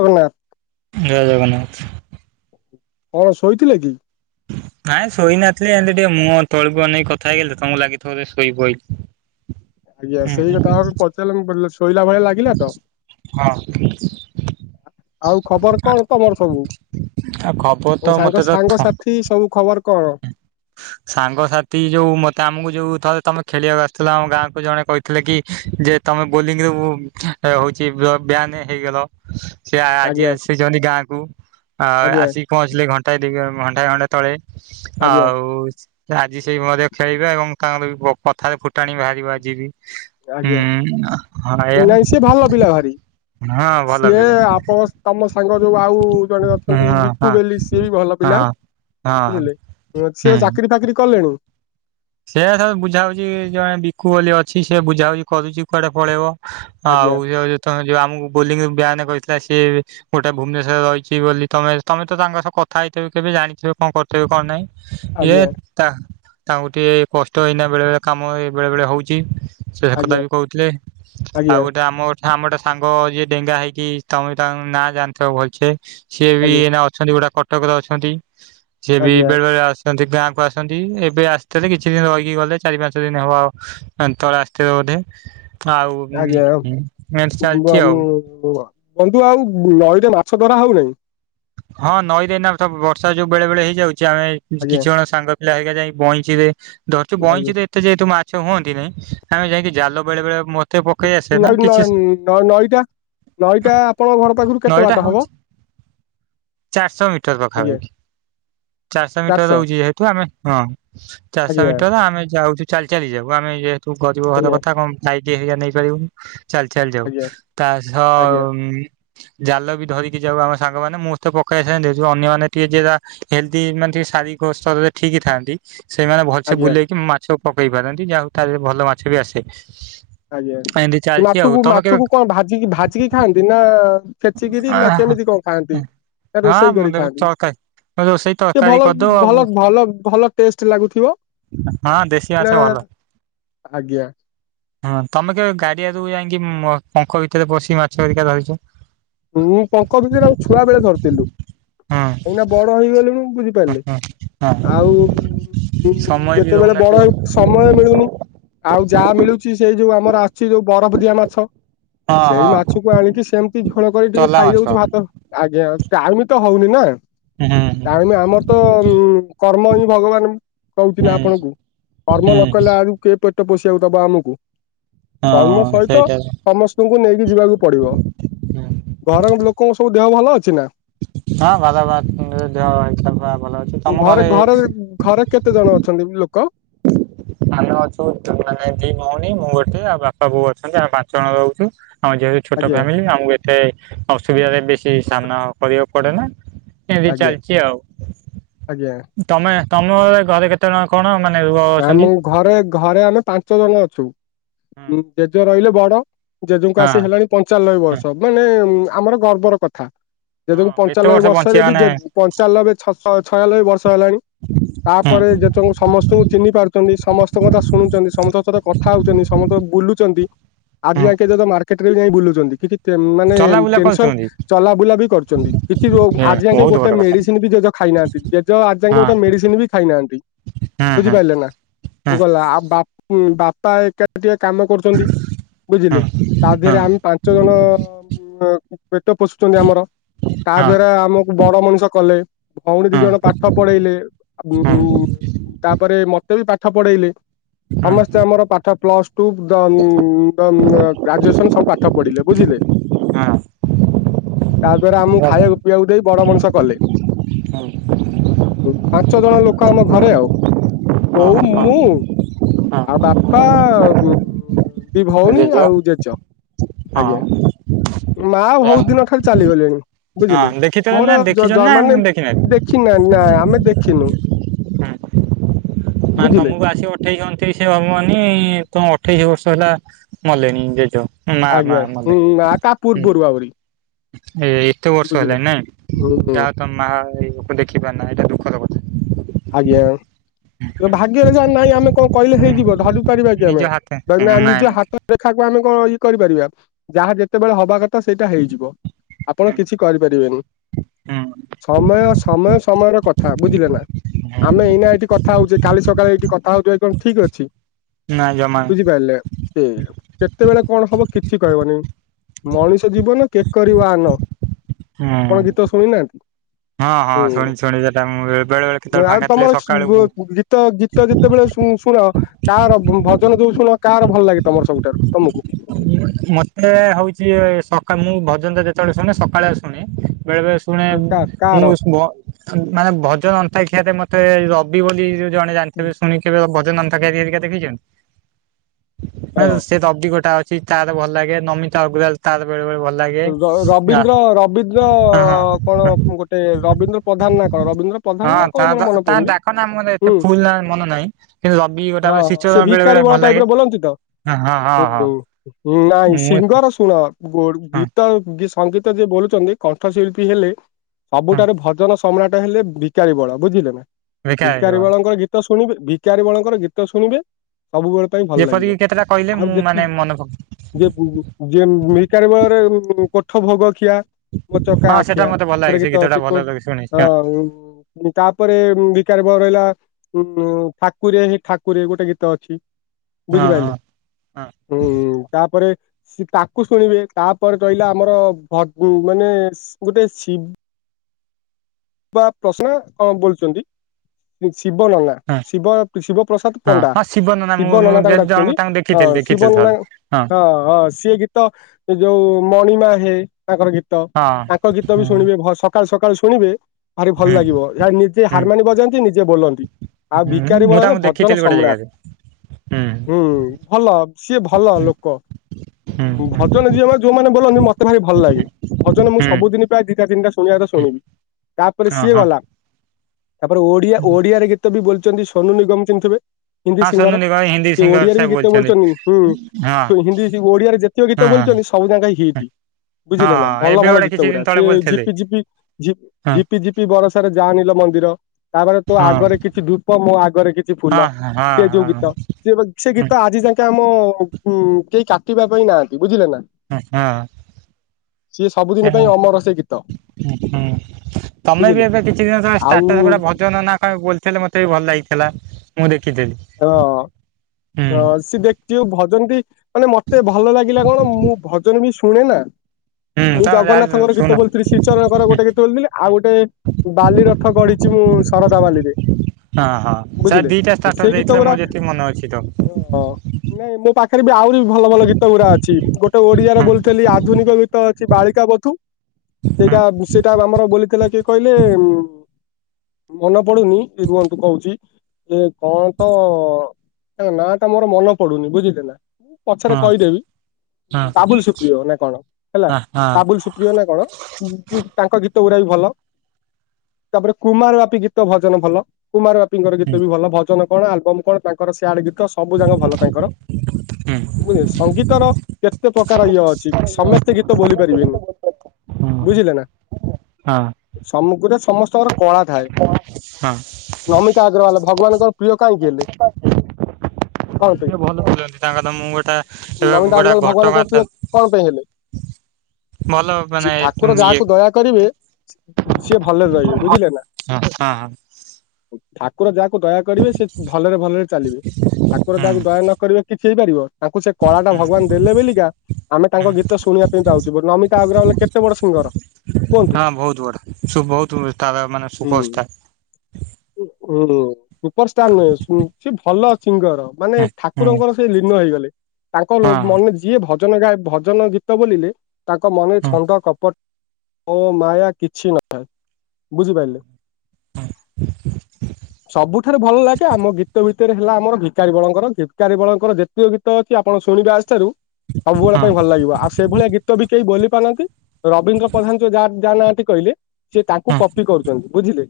ଜଗନା ଜୟ ଜଗନ୍ନାଥ। କଣ ଶୋଇଥିଲେ କି? ନାଇଁ ଶୋଇ ନଥିଲି ଏତି ଟିକେ ମୁହଁ ତଳକୁ ଅନେଇକି କଥା ହେଇଗଲି ତମକୁ ଲାଗିଥିବ ଶୋଇପଇଲି। ଆଜ୍ଞା ସେଇ କଥା ଆକୁ ପଚାରିଲ ଶୋଇଲା ଭଳିଆ ଲାଗ ହଁ। ଆଉ ଖବର କଣ ତମର ଖବର ତ ସବୁ ମତେ ସାଙ୍ଗ ତ ଥ ସାଙ୍ଗସାଥି ତି ସବୁ ଖବର କଣ? ସାଙ୍ଗସାଥି ଯୋଉ ମୋତେ ଆମକୁ ଯୋଉ ଥରେ ତୋମେ ଖେଳିବାକୁ ଆସିଥିଲ ଆମ ଗାଁ କୁ ଜଣେ କହି ଥିଲା କି ଯେ ତୋମେ ବୋଲିଂରେ ଉ, ଏ, ହଉଛି ଅ, ବ୍ୟାନ୍ ହେଇଗଲ। ସେ ଆଜି ଆଜ୍ଞା ଆସଛନ୍ତି ଗାଁ କୁ ଆ, ଆଜ୍ଞା ଆସିକି ପହଞ୍ଚିଲେ ଘଣ୍ଟାଏ ଦି ଘ-ଅ, ଘଣ୍ଟାଏ ଘଣ୍ଟେ ତଳେ। ଆଜ୍ଞା ଆଉ ଉସ୍ ଏ ଆଜି ସେଇ ମଧ୍ୟ ଖେଳିବେ ଏବଂ ତାଙ୍କର ବି କ- କଥାରେ ଫୁଟାଣି ବାହାରିବ ଆଜିି ବି। ହୁଁ ଆଜ୍ଞା, ହଁ ଏଇଆ ନାଇଁ ସିଏ ଭଲ ପିଲା ଭାରି। ହଁ ଭଲ ସିଏ ପିଲା। ଆପଣ ତୋମ ସାଙ୍ଗ ଯୋଉ ଆଉ ଜଣେ ହଁ ଅଛନ୍ତି ବିକୁ ବେଲି ସିଏ ବି ଭଲ। ହଁ, ହଁ, ହଁ। ଓ ସିଏ ଏବେ ହୁଁ ଚାକିରି ଫାକିରି କଲେଣି? ସେ ସବୁ ବୁଝାବୁଝି ଜଣେ ବିକୁ ବୋଲି ଅଛି ସେ ବୁଝାବୁଝି କରୁଚି କୁଆଡେ ପଳେଇବ। ଆଜ୍ଞା ଆଉ ଯୋଉ ଯୋଉ ତୋମେ ଯୋଉ ଆମକୁ ବୋଲିଙ୍ଗ ବ୍ୟାନ୍ କହିଥିଲା ସିଏ ବି। ଗୋଟେ ଭୁବନେଶ୍ୱର ରହିଛି ବୋଲି ତୋମେ ତୋମେ ତ ତାଙ୍କ ସହ କଥା ହେଇଥିବ କେବେ ଜାଣିଥିବେ କଣ କର ଥିବ କଣ ନାଇ? ଇଏ ଆଜ୍ଞା ତା କେ କଷ୍ଟ ଏଇନା ବେଳେବେଳେ କାମ ଏ ବେଳେବେଳେ ହଉଛି। ସେ ସେ କଥା ଆଜ୍ଞା ବି କହୁଥିଲେ। ଆଉ ଆଜ୍ଞା ଗୋଟେ ଆମ ହେ ଆମ ଗୋଟେ ସାଙ୍ଗ ଯିଏ ଡେଙ୍ଗା ହେଇକି ତୋମେ ବି ତାଙ୍କ ନାଁ ଜାଣିଥିବ ଭଲସେ। ସିଏ ବି ଆଜ୍ଞା। ଏଇନା ଅ ଅଛନ୍ତି, ଗୋଟେ କଟକରେ ଅଛନ୍ତି। ସିଏ ବି ଆଜ୍ଞା ବେଳେ ବେଳେ ଆସନ୍ତି ଗାଁକୁ ଆସନ୍ତି। ଏବେ ଆସ ତୋତେ କିଛି ଦିନ ରହିକି ଗଲେ, ଚାରି ପାଞ୍ଚ ଦିନ ହବ ମାନ ତଳ ଆସଥିଲେ ବୋଧେ। ଆଉ ଉଁ, ହୁଁ, ମେନ୍ସ ଚାଲିଛି ଆଉ। ଓ, ଆ, ବନ୍ଧୁ ଆଉ ବି-ନଈରେ ମାଛ ଧରା ହଉ ନାହିଁ? ହଁ ନଈରେ ଏନା ସବୁ ବର୍ଷା ଯୋଉ ବେଳେ ବେଳେ ହେଇଯାଉଛି। ଆମେ କିଛ କିଛି ଆଜ୍ଞା ଜଣ ସାଙ୍ଗ ପିଲେ ହେରିକା ଯାଇ ବଇଁଶି ରେ ଧରଛୁ। ଆଜ୍ଞା। ବଇଁଶି ରେ ସେ ଯେହେତୁ ମାଛ ହୁଅନ୍ତି ନାଇଁ। ଆମେ ଯାଇକି ଜାଲ ବେଳେ ବେଳେ ମ ଉଁହୁଁ, ନଈ ଟା ନ ନଈ ଟା, ନଈ ଟା ଆପଣଙ୍କ ଘର ପାଖରୁ କେତେ ନଈଟା ବାଟ ହବ? ହଉଛି ଚାରିଶହ ମିଟର୍ ଆଜ୍ଞା ପାଖାପାାଖି। ଚାରଶହ ମିଟର ଚାରିଶହ ରହୁଚି, ଯେହେତୁ ଆମେ ହଁ ଚାରଶହ ଆଜ୍ଞା ମିଟର ଆମେ ଯାଉଛୁ ଚାଲି ଚାଲି ଯାଉ ଆମେ ଯେହେତୁ ଗରିବ ଘର ଆଜ୍ଞା କଥା କଣା ବାଇକ୍ ଟିଏ ହେଇଗା ନେଇପାରିବୁନି। ଚାଲି ଚାଲି ଯାଉ, ଆଜ୍ଞା ତା ସହ ଆଜ୍ଞା ଉଁ, ଜାଲ ବି ଧରିକି ଯାଉ ଆମ ସାଙ୍ଗମାନେ ମୁଁ ତ ପକେଇଥାନ୍ତି, ଯୋଉ ଅନ୍ୟମାନେ ଟିକେ ଯିଏ ଯା ହେଲ୍ଦି ମାନେ ଟିକେ ଶାରୀରିକ ସ୍ତରରେ ଠିକ୍ ଥାଆନ୍ତି। ସେଇମାନେ ଭଲସେ ଆଜ୍ଞା ବୁଲେଇକି ମାଛ ପକେଇ ପାରନ୍ତି ଯାହା ହଉ ତାର ବି ଭଲ ମାଛ ବି ଆସେ। ଆଜ୍ଞା, ଏମିତି ସେ ଚାଲିଛି ଆଉ ମାଛକୁ ତମେ କେବେ ମାଛକୁ କଣ ଭାଜି ଭାଜିକି ଖାଆନ୍ତି? ନା ଛେଚିକିରି ନା କେମିତି କଣ ଖାଆନ୍ତି? ନା ହଁ ରୋଷେଇ କରି ମତେ ଖାଆନ୍ତି? ତରକାରୀ ରୋଷେଇ ତ ସିଏ ଭଲ ଭଲ ଭଲ ଭଲ ଟେଷ୍ଟ ଲାଗୁଥିବ? ହଁ ଦେଶୀ ନା ମାଛ ଭଲ। ଆଜ୍ଞା। ହଁ ତୋମେ କେବେ ଗାଡିଆରୁ ଏ ଯାଇଁକି ମ-ପଙ୍କ ଭିତରେ ପସି ମାଛ ହେରିକା ଧରିଛ? ମୁଁ ପଙ୍କ ଭିତରେ ଏଇ ଛୁଆ ବେଳେ ଧରିଥିଲୁ। ହୁଁ। ଏଇନା ବଡ ହେଇଗଲିଣି ହୁଁ ବୁଝିପାରଲେ। ହୁଁ ହଁ ଆଉ ମୁଁ ଉ, ସମୟ ବି ଯେତେବେଳେ ରହୁନଥିବ ବଡ ହେଉ ସମୟ ମିଳୁନି। ଆଉ ଯା ମିଳୁଛି ସେଇ ଯୋଉ ଆମର ଆସୁଛି ଯୋଉ ବରଫ ଦିଆ ମାଛ। ହଁ ସେଇ ହଁ ମାଛକୁ ଆଣିକି ସେମତି ଝୁ ଝୋଳ କରି ଟିକେ ଚଲା ମାଛ। ଖାଇଦଉଚୁ ଭାତ। ଆଜ୍ଞା, ଟାଇମି ତ ହଉନି ନା। ହୁଁ ହୁଁ ଟାଇମି ଆମର ତ ଉଁ, କର୍ମ ହିଁ ଭଗବାନ କହୁଚି ନା ହୁଁ ଆପଣଙ୍କୁ। କର୍ମ ନ ହୁଁ କଲେ ଆରୁ କିଏ ପେଟ ପୋଷିବାକୁ ଦବ ଆମକୁ। କର୍ମ ହଁ ସହିତ ସେଇଟା ହୁଁ। ସମସ୍ତଙ୍କୁ ନେଇକି ଯିବାକୁ ପଡିବ। ଘର ଲୋକଙ୍କ ସବୁ ଦେହ ଭଲ ଅଛି ନା? ହଁ ବାବା ମା ଉଁ, ଦେ -ଦେହ ଏକଦମ୍ ଭ- ଭଲ। ଅଛି ତମ ଘରେ ଘରେ ଉ, ଘରେ କେତେ ଜଣ ଅଛନ୍ତି ଲୋକ? ଆମେ ଅଛୁ [inaudible] ମାନେ ଦି ଭଉଣୀ ମୁଁ ଗୋଟେ ଆଉ ବାପା ବୋଉ ଅଛନ୍ତି। ଆମେ ପାଞ୍ଚ ଜଣ ରହୁଛୁ। ହଁ ଯେହେତୁ ଛୋଟ ଆଜ୍ଞା ଫ୍ୟାମିଲି ଆମକୁ ଏତେ ଅସୁବିଧାରେ ବେଶି ସାମ୍ନା କରିବାକୁ ପଡେନା। ଏମିତି ଆଜ୍ଞା ଚାଲିଛି ଆଉ। ଆଜ୍ଞା। ତମେ ତମ ଘରେ କେତେ ଜଣ କଣ ମାନେ ରୁଅ ଆମ ଅଛନ୍ତି? ଘରେ ଘରେ ଆମେ ପାଞ୍ଚ ଜଣ ଅଛୁ। ହଁ ଜେଜେ ରହିଲେ ବଡ ଜେଜେଙ୍କୁ ଆସି ହଁ ହେଲାଣି ପଞ୍ଚାନବେ ବର୍ଷ ମାନେ ଆମର ଗର୍ବର କଥା। ଜେଜେଙ୍କୁ ହଁ ଏତେ ପଞ୍ଚାନବେ ବର୍ଷ ବର୍ଷରେ ବଞ୍ଚିବା ବି ମାନେ ଜେ ପଞ୍ଚଲବେ ଛ ଛୟାଲବେ ବର୍ଷ ହେଲାଣି ହୁଁ ତାପରେ ଯେଜେଙ୍କୁ ସମସ୍ତଙ୍କୁ ଛନ୍ଦି ସମସ୍ତଙ୍କ କଥା ଶୁଣୁଛନ୍ତି ସମସ୍ତଙ୍କ ସହିତ କଥା ହଉଛନ୍ତି ସମସ୍ତଙ୍କ ବୁଲୁଛନ୍ତି। ଆଜି ହୁଁ। ଯାଙ୍କେ ଯ ମାର୍କେଟରେ ବି ଯାଇ ବୁଲୁଛନ୍ତି କି କୀ ଟେନ ମାନେ ଚଲାବୁଲା ଟେନସନ୍ କରୁଛନ୍ତି ଚଲାବୁଲା ବି କରୁଛନ୍ତି କିଛି ରୋ ଏ ଆଜି ଯାଙ୍ଗେ ବହୁତ ଗୋଟେ ବଡ କଥା ମେଡିସିନ ବି ଯେଜ ଖାଇନାହାନ୍ତି। ଯେ ଯ ଆଜି ଯାଙ୍କେ ହଁ ଗୋଟେ ମେଡିସିନ ବି ଖାଇନାହାନ୍ତି। ହଁ ହଁ ବୁଝିପାଇଲେ ନା ହଁ ହଁ ହଁ ଗଲା ଆଉ ବାପୁ ବାପା ଏକା ଟିକିଆ କାମ କରୁ ଚନ୍ଦି ବୁଝିଲେ ତା ଦେହରେ ହଁ ଆମେ ପାଞ୍ଚ ଜଣ ପେଟ ପୋଷୁଛନ୍ତି ଆମର। ତା ଦ୍ଵାରା ଆମକୁ ବଡ ମଣିଷ କଲେ ଭଉଣୀ ଦି ଜଣ ହଁ ପାଠ ପଢେଇଲେ ଉ ତାପରେ ମତେ ବି ପାଠ ପଢେଇଲେ ହଁ ସମସ୍ତେ ଆମର ପାଠ ପ୍ଲସ୍ ଟୁ ଦ ଉଁ -ଉଁ-ଉଁ ଗ୍ରାଜୁଏସନ ସବୁ ପାଠ ପଢିଲେ ବୁଝିଲେ। ହଁ। ତା ଦ୍ଵାରା ଆମକୁ ଖାଇବାକୁ ପିଇବାକୁ ଦେଇ ବଡ ମଣିଷ କଲେ। ହଁ। ହୁଁ ପାଞ୍ଚ ଜଣ ଲୋକ ଆମ ଘରେ ଆଉ। ବୋଉ ହଁ ମୁଁ ଆଉ ବାପା ହଁ ଦି ଭଉଣୀ ଜେଜ ଆଉ ଜେଜ ଆଜ୍ଞା ହଁ। ମା ହଁ ବହୁତ ଦିନ ଠାରୁ ଚାଲିଗଲେଣି ବୁଝିଲେ ଦେଖିଛ ନା ଆମର ଯ ଦେଖିଛ ଯ ନା ମାନେ ଦେ ଚୀନା ନାଁ ଆମେ ଦେଖିନୁ। ନା ବୁଝିଲେ ତମକୁ ଆସିବ ଉଠେଇସି ଅନ୍ତିରିଶି ହେବ ମାନି ତ ଅଠେଇଶ ବର୍ଷ ହେଲା ମଲେଣି ଜେଜ। ମା ମା ଆଜ୍ଞା ହୁଁ ମଲେଣି ହୁଁ ତା ହୁଁ ପୁର୍ବରୁ ଆହୁରି। ଏ ଏତେ ବର୍ଷ ବୁଝିଲେ ହେଲାଣି ନାଇଁ ହୁଁ ଯା ତମ ମା ଏ ଦେଖି ପରୁନା ଏଇଟା ଦୁଃଖର କଥା। ଆଜ୍ଞା। ଭାଗ୍ୟରେ ଯାହା ନାଇଁ ଆମେ କଣ କହିଲେ ହେଇଯିବ ଧରି ପାରିବା କି ନିଜ ଆମେ ହାତ ନା ନାଇଁ ନାଇଁ ନିଜ ହାତ ରେଖାକୁ ଆମେ କଣ ଇଏ କରିପାରିବା। ଯାହା ଯେତେବେଳେ ହବା କଥା ସେଇଟା ହେଇଯିବ। ଆପଣ ହୁଁ କିଛି କରିପାରିବେନି ସମୟ ସମୟ ସମୟର କଥା ବୁଝିଲେ ନା। ହୁଁ ଆମେ ଏଇନା ଏଠି କଥା ହଉଛେ କାଲି ସକାଳେ ଏଇଠି କଥା ହଉଥିବା କି କଣ ଠିକ ଅଛି। ନାଁଇ ଜମା ପେଲେ ସେଆ କେତେବେଳେ କଣ ହବ କିଛି କହିବନି। ମଣିଷ ଜୀବନ କେକରିବ ଆନ ହୁଁ ଆପଣ ଗୀତ ଶୁଣି ନାହାନ୍ତି। ହଁ ହଁ ଶୁଣିଛି ଶୁଣି ହେଟା ମୁଁ ବେଳେଳେ ଆଉ ତମର ବୁ ଗୀତ ଗୀତ ଯେତେବେଳେ ଶୁ ଶୁଣ କାଆର ଭଜନ ଯୋଉ ଶୁଣ କାଆର ଭଲ ଲାଗେ ତମର ସବୁଠାରୁ ତମକୁ? ମତେ ହଉଛି ସକା ମୁଁ ଭଜନ ଟା ଯେତେବେଳେ ଶୁଣେ ସକାଳେ ଶୁଣେ ବେଳେବେଳେ ଶ ଶୁଣେ କା- ମୁଁ କାହାର ଭ ମାନେ ଭଜନ ଅନ୍ତାକ୍ଷରି ରେ ମତେ ରବି ବୋଲି ଜଣେ ଜାଣିଥିବେ ଶୁଣି କେବେ ଭଜନ ଅନ୍ତାକ୍ଷର ହେରିକା ଦେଖିଛନ୍ତି। ହଁ [unintelligible] ସେ ରବି ଗୋଟା ଅଛି ତାର ଭଲ ଲାଗେ। ନମିକୁଅଗ୍ରୱାଲ ତାର ବେଳେ ବେଳେ ଭଲ ଲାଗେ ର- ଆଁ ରବୀନ୍ଦ୍ର ରବୀନ୍ଦ୍ର ହଁ କଣ ହଁ ଗୋଟେ ରବୀନ୍ଦ୍ର ପ୍ରଧାନ ନା କଣ ରବୀନ୍ଦ୍ର ପ୍ରଧାନ ହଁ ନା ହଁ କଣ ତା ମୋର ମନେ ତା ପଡୁନି ଡାକ ନା ମୋର ଏତେ ହୁଁ ଫୁଲୁ ନା ମନେ ନାହିଁ। କିନ୍ତୁ ରବି ଗୋଟା ହଁ କ ଶି ସେ ଚରଣ ବେଳେ ଭିକାରୀ ବେଳେ ବଳ ଭଲ ଟାଇପ ର ବୋଲନ୍ତି ତ ଲାଗେଁ ହଁ ହଁ ହଁ। ହୁଁ ନାଇଁ ମୁଁ ସିଙ୍ଗର ଶୁଣ ବୋଡ ହଁ ବୀ ସଙ୍ଗୀତ ଯିଏ ବୋୁଲୁଚନ୍ତି କଣ୍ଠ ଶିଳ୍ପୀ ହେଲେ ହଁ ସବୁଠାରୁ ଭଜନ ସମ୍ରାଟ ହେଲେ ଭିକାରୀ ବଳ ବୁଝିଲେ ନା ଦେଖା ହେଇଯିବ ଭିକାରୀ ବଳଙ୍କ ଗୀ ତ ଶୁଣିବେ ଭିକାରୀ ବଳଙ୍କର ଗୀତ ଶୁଣିବେ ସବୁବେଳେ ପାଇଁ ଭଲ ଲାଗିବ। ଯେପରିକି କେତିଟା କହିଲେ ଆଉ ମୁଁ ଯେତେ ମାନେ ମନେ ପ ଯେ ଯେ ଭିକାରୀ ବଳରେ କୋଠ ଭୋଗ ଖିଆ ମୋ ଚକା ହଁ ସେଟା ଆଖିଆ ମତେ ଭଲ ଲାଗେ ଗୋଟେ ସେ ଗୀତ ଗୀତଟା ଅଛି ଭଲ କୋ ଲାଗେ ଶୁଣିଛି ହଁ ହ ତାପରେ ବିକାର ବଳ ରହିଲା। ଉଁ ଠାକୁରେ ହେଁ ଠାକୁରେ ଗୋଟେ ଗୀତ ଅଛି। ହଁ ବୁଝିପାଇଲେ ହଁ ହଁ ହୁଁ ତାପରେ ସି ତାକୁ ଶୁଣିବେ ତାପରେ ରହିଲା ଆମର ଭଗୁ ମାନେ ସି ଗୋଟେ ଶି ବ ପ୍ରଶ୍ନ କଣ ବୋଲୁଚନ୍ତି ଶିବ ନନା। ହଁ ଶିବ ଶିବ ପ୍ରସାଦ ହଁ ପଣ୍ଡା ହଁ ଶିବ ମୁଁ ଶିବ ମୁଁ ନନା ତାକୁ ଜଣଙ୍କୁ ଡାକୁଚନ୍ତି। ତାଙ୍କୁ ହଁ ଦେଖିଥିଲି ଶିବ ଦେଖିଥିଲି ନନା ଥରେ ହଁ ହଁ ସିଏ ଗୀ ଗୀଚ ଯୋଉ ମଣିମା ହେ ତାଙ୍କର ଗୀତ ହଁ ତାଙ୍କ ଗୀତ ବି ହୁଁ ଶୁଣିବେ ଭ ସ କାଳୁ ସକାଳୁ ଶୁଣିବେ ଭାରି ଭଲ ହୁଁ ଲାଗିବ। ଯା ନିଜେ ହୁଁ ହାରମାନି ବଜାନ୍ତି ନିଜେ ବୋଲନ୍ତି। ଆଉ ହୁଁ ଭିକାରୀ ମୁଁ ବଳ ତାଙ୍କୁ ହେଲେ ଭଜନ ଦେଖିଥିଲି ଗୋଟେ ସମ୍ରାଟ। ଜାଗାରେ ହୁଁ ଭଲ ସିଏ ଭଲ ଲୋକ। ହୁଁ ହୁଁ ଭଜନ ଯିିଏ ଯୋଉମାନେ ବୋଲନ୍ତି ମତେ ଭାରି ଭଲ ଲାଗେ। ଭନନ ମୁଁ ହୁଁ ସବୁ ଦିନି ପାୟ ଦିଟା ତିିନିଟା ଶୁଣିବା କଥା ଶୁଣିବି। ତାପରେ ହଁ ସିଏ ହଁ ଗଲା। ତାପରେ ଓଡିଆ ଓଡିଆରେ ଗୀତ ବି ବୋଲିଚନ୍ତି ସୋନୁ ନିଗମ ଚିହ୍ନି ଥିବେ। ହିନ୍ଦୀ ହଁ ସୋନୁ ସିଙ୍ଗର ନିଗମ ହିନ୍ଦୀ ସେ ସିଙ୍ଗର ସେ ଓଡିଆରେ ବି ଗୀତେ ବୋଲିଛନ୍ତି ବୋଲିଚନ୍ତି ହଁ ହୁଁ ହିନ୍ଦି ଓଡିଆରେ ଯେ ତିକ ଗୀତ ହଁ ବୋଲିୁଚନ୍ତିି ସବୁ ଯାଁକ ହିଟ୍। ହଁ ବୁଝିଲେ ନା ଭଲ ଏବେ ଭଲ ଗୋଟେ ଗୀତ କିଛି ଗୁରା ଦିନ ତଳେ ସିଏ ବୋଲିଥିଲେ ଝିପି ଝିପି ହଁ ଝି ପି ଝିପି ବରଷାରେ ଯାଆନିଲୋ ମନ୍ଦିର ତାପରେ ତୋ ହଁ ଆଗରେ କିଛି ଧୂପ ମୋ ଆଗରେ କି ଛି ଫୁଲ ହଁ ହଁ ସେ ଯୋଉ ହଁ ଗୀତ ସେ ସେ ଗୀତ ଆଜି ଯାଁଏ ଏଟା ମୋ କେହି କାଟିବା ପାଇଁ ନାହାନ୍ତି ବୁଝିଲେ ନା। ହଁ ସିଏ ସବୁଦିନ ପାଇଁ ଅମର ସେ ଗୀତ। ହୁଁ ହୁଁ ତମେ ବି ବୁଝିଲେ ଏବେ କିଛି ଦିନତଳେ ଆଉ ଷ୍ଟାଟସ୍ ଗୋଟେ ଭ ଜନ ନା କଣ ବୋଲିଥିଲେ ମତେ ବି ଭଲ ଲାଗିଥିଲା ମୁଁ ଦେଖିଥିଲି। ହଁ ହୁଁ ହଁ ସିଏ ଦେଖିଥିବ ଭଜନ ବି ମାନେ ମତେ ଭଲ ଲାଗିଲା କଣ ମୁଁ ଭଜନ ବି ଶୁଣେ ନା। ହୁଁ ମୁଁ ତ ଯା ଜଗନ୍ନାଥଙ୍କର ଶୁଣ ଗୀତ ବୋଲିଥିଲି ଶ୍ରୀଚରଣଙ୍କର ଗୋଟେ ଗୀତ ବୋଲିଥିଲି ଆଉ ଗୋଟେ ବାଲି ରଥ ଗଢିଚି ମୁଁ ଶରଦା ବାଲିରେ ହଁ ହଁ ସାର୍ ବୁଝିଲେ ଦିଟା ଷ୍ଟାଟସ ସେ ଦେଇ ଗୀତ ଗୁରା ହଁ ନାଇଁ ମୋ ପାଖରେ ବି ଆହୁରି ବି ଭଲ ଭଲ ଗୀତ ଗୁର ଅଛି। ଗୋଟେ ଓଡିଆରେ ହଁ ବୋଲିଥିଲି ଆଧୁନିକ ଗୀତ ସେ ବାଳିକା ବଧୁ ହଁ ସେଇଟା ସେଇଟା ଆମର ବୋଲିଥିଲେ କିଏ କହିଲେ ଉଁ ମନ ପଡୁନି ଏ ରୁହନ୍ତୁ କୋହୁଚି। ଏ କଣ ଗୀତ ତା ନାଁଟା ମୋର ମନେ ପଡୁନି ବୁଝିଲେ ନା। ମୁଁ ପଛରେ ହଁ କହିଦେବି। ହଁ ବାବୁଲ ସୁପ୍ରିୟ ନା କଣ ହେଲା ହଁ ହଁ ବାବୁଲ ସୁପ୍ରିୟ ନା କଣ ତାଙ୍କ ଗୀତ ଗୁରା ବି ଭଲ। ତାପରେ କୁମାର ବାପି ଗୀତ ଭଜନ ଭଲ। କୁମାର ବାପି ଙ୍କର ହୁଁ ଗୀତ ବି ଭଲ ଭଜନ କଣ ଆଲବମ କଣ ତାଙ୍କର ସିଆଡେ ଗୀ ତ ସବୁ ଯାକ ଭଲ ତାଙ୍କର ହୁଁ ବୁଝିଲେ। ସଙ୍ଗୀତର କେ ତେ ପ୍ରକାର ଇଏ ଅଛି। ସମସ୍ତେ ଗୀତ ବୋଲି ପାରିବେନି ହୁଁ ବୁଝିଲେ ନା। ହଁ। ସମୁଗୁରେ ସମସ୍ତଙ୍କର କଳା ଥାଏ। ହଁ ନମିତା ଅଗ୍ରୱାଲ ଭଗବାନଙ୍କ ପ୍ରିୟ କାହିଁକି ହେଲେ। ହଁ କଣ ପାଇଁ ସିଏ ଭଲ ବୋଲନ୍ତି ତାଙ୍କର ତ ମୁଁ ଗୋଟେ ଏବେ ନମିତା ଗୋଟେ ଅଗ୍ରୱାଲ ଘଟଗାଁ ଭଗବାନଙ୍କର ପ୍ରିୟ ତା କଣ ପାଇଁ ହେଲେ ଭଲ ଚି ମାନେ ଠାକୁର ଇଏ ଯାହାକୁ ଦୟା। କରିବେ, ସିଏ ଭଲରେ ରହିବେ, ବୁଝିଲେ ନା। ହଁ ହଁ ଠାକୁର ଯାହାକୁ ଦୟା କରିବେ ସେ ଭଲରେ ଭଲରେ ଚାଲିବେ ଠାକୁର ହଁ ହୁଁ ଯାହାକୁ ଦୟା ନ କରିବେ କିଛି ହେଇପାରିବ, ତାକୁ ସେ କଳା ଟା ଭଗବାନ ଦେଲେ ବେଲିକା। ଆମେ ତାଙ୍କ ଗୀତ ଶୁଣିବା ପାଇଁ ପାଉଛୁ ନମିତା ଅଗ୍ରୱାଲ କେତେ ବଡ ସିଙ୍ଗର ହୁଁ ହୁଁ କୁହନ୍ତୁ। ହଁ ବହୁତ ବଡ, ସେ ବହୁତ ତାରା ମାନେ ହୁଁ। ସୁପରଷ୍ଟାର୍। ହୁଁ ରୁ ସୁପର ଷ୍ଟାର ନୁହେଁ ଶୁ ସେ ଭଲ ସିଙ୍ଗର। ମାନେ ହୁଁ ଠାକୁରଙ୍କର ସେ ଲୀନ ହେଇଗଲେ ତାଙ୍କ ଲୋ ହୁଁ ମନେ ଯିଏ ଭଜନ ଗାଏ ଭଜନ ଗୀତ ବୋଲିଲେ ତାଙ୍କ ମନରେ ହଁ ଛନ୍ଦ କପଟ। ମୋହ ମାୟା କିଛି ନଥାଏ। ବୁଝିପାରିଲେ, ସବୁ ଠାରୁ ଭଲ ଲାଗେ ଆମ ଗୀତ ଭିତରେ ହେଲା ଆମର ଭିକାରୀ ବଳଙ୍କର ଭିକାରୀ ବଳଙ୍କର ଯେତିକି ଗୀତ ଅଛି ଆପଣ ଶୁଣିବେ ଆସିଠାରୁ। ହଁ ସବୁବେଳେ ହଁ ପାଇଁ ଭଲ ଲାଗିବ ଆଉ ସେଭଳିଆ ଗୀତ ବି କେହି ବୋଲି ପାରୁନାହାନ୍ତି ରବୀନ୍ଦ୍ର ପ୍ରଧାନ ଯୋଉ ଯାହା ଯାହା ନାଁ ଟି କହିଲେ ସେ ତାଙ୍କୁ ହଁ କପି କରୁଛନ୍ତି ବୁଝିଲେ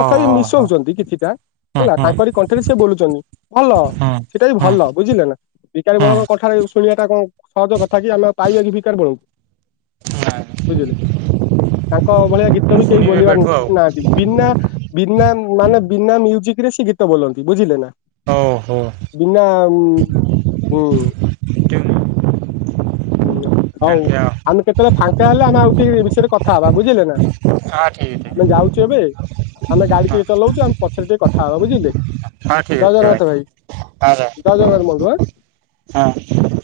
ତଥାପି ହୋ ମିଶଉଛନ୍ତି କିଛିଟା। ହଁ ହେଲା ହଁ ତାଙ୍କରି କଣ୍ଠରେ ସିଏ ବୋଲୁଛନ୍ତି ଭଲ। ହଁ ସେଇଟା ବି ହଁ ଭଲ ବୁଝିଲେ ନା ବିକାରୀ ହଁ ବଳଙ୍କ କଣ୍ଠରେ ଶୁଣିବା ଟା କଣ ସହଜ କଥା କି ଆମେ ଆଉ ପାଇବା କି ଭିକାରି ବଳ ଙ୍କୁ ବୁଝିଲେ। ତାଙ୍କ ଭଳିଆ ଗୀତ ବି କେହି ଶୁଣିବେ ବୋଲିବାର ଏବେଠୁ ଆଉ ନାହାଁନ୍ତି ବିନା ବିନା ମାନେ ବିନା ମ୍ୟୁଜିକ ରେ ସେ ଗୀତ ବୋଲନ୍ତି ବୁଝିଲେ ନା। ଓ ହୋ। ବିନା ଉଁ ହୁଁ। ହୁଁ ହଉ ଏମିତି ଆଉ ଆମେ କେତେବେଳେ ଫାଙ୍କା ହେଲେ, ଆମେ ଆଉ ଟିକେ ବିଷୟରେ କ ଥା ହବା ବୁଝିଲେ ନା ହଁ ଠିକ ଆମେ ଠିକ ଯାଉଛୁ ଏବେ ଆମେ ଗାଡି ହଁ ହଁ ଟିକେ ଚଲଉଛୁ ଆମେ ପଛରେ ଟିକେ କଥ ବୁଝିଲେ, ଠିକ ଅଛି ଜୟ ଜଗନ୍ନାଥ ଭାଇ, ଭାଇ ହଁ ଜୟ ଜଗନ୍ନାଥ ବନ୍ଧୁ ଆଁ। ହଁ।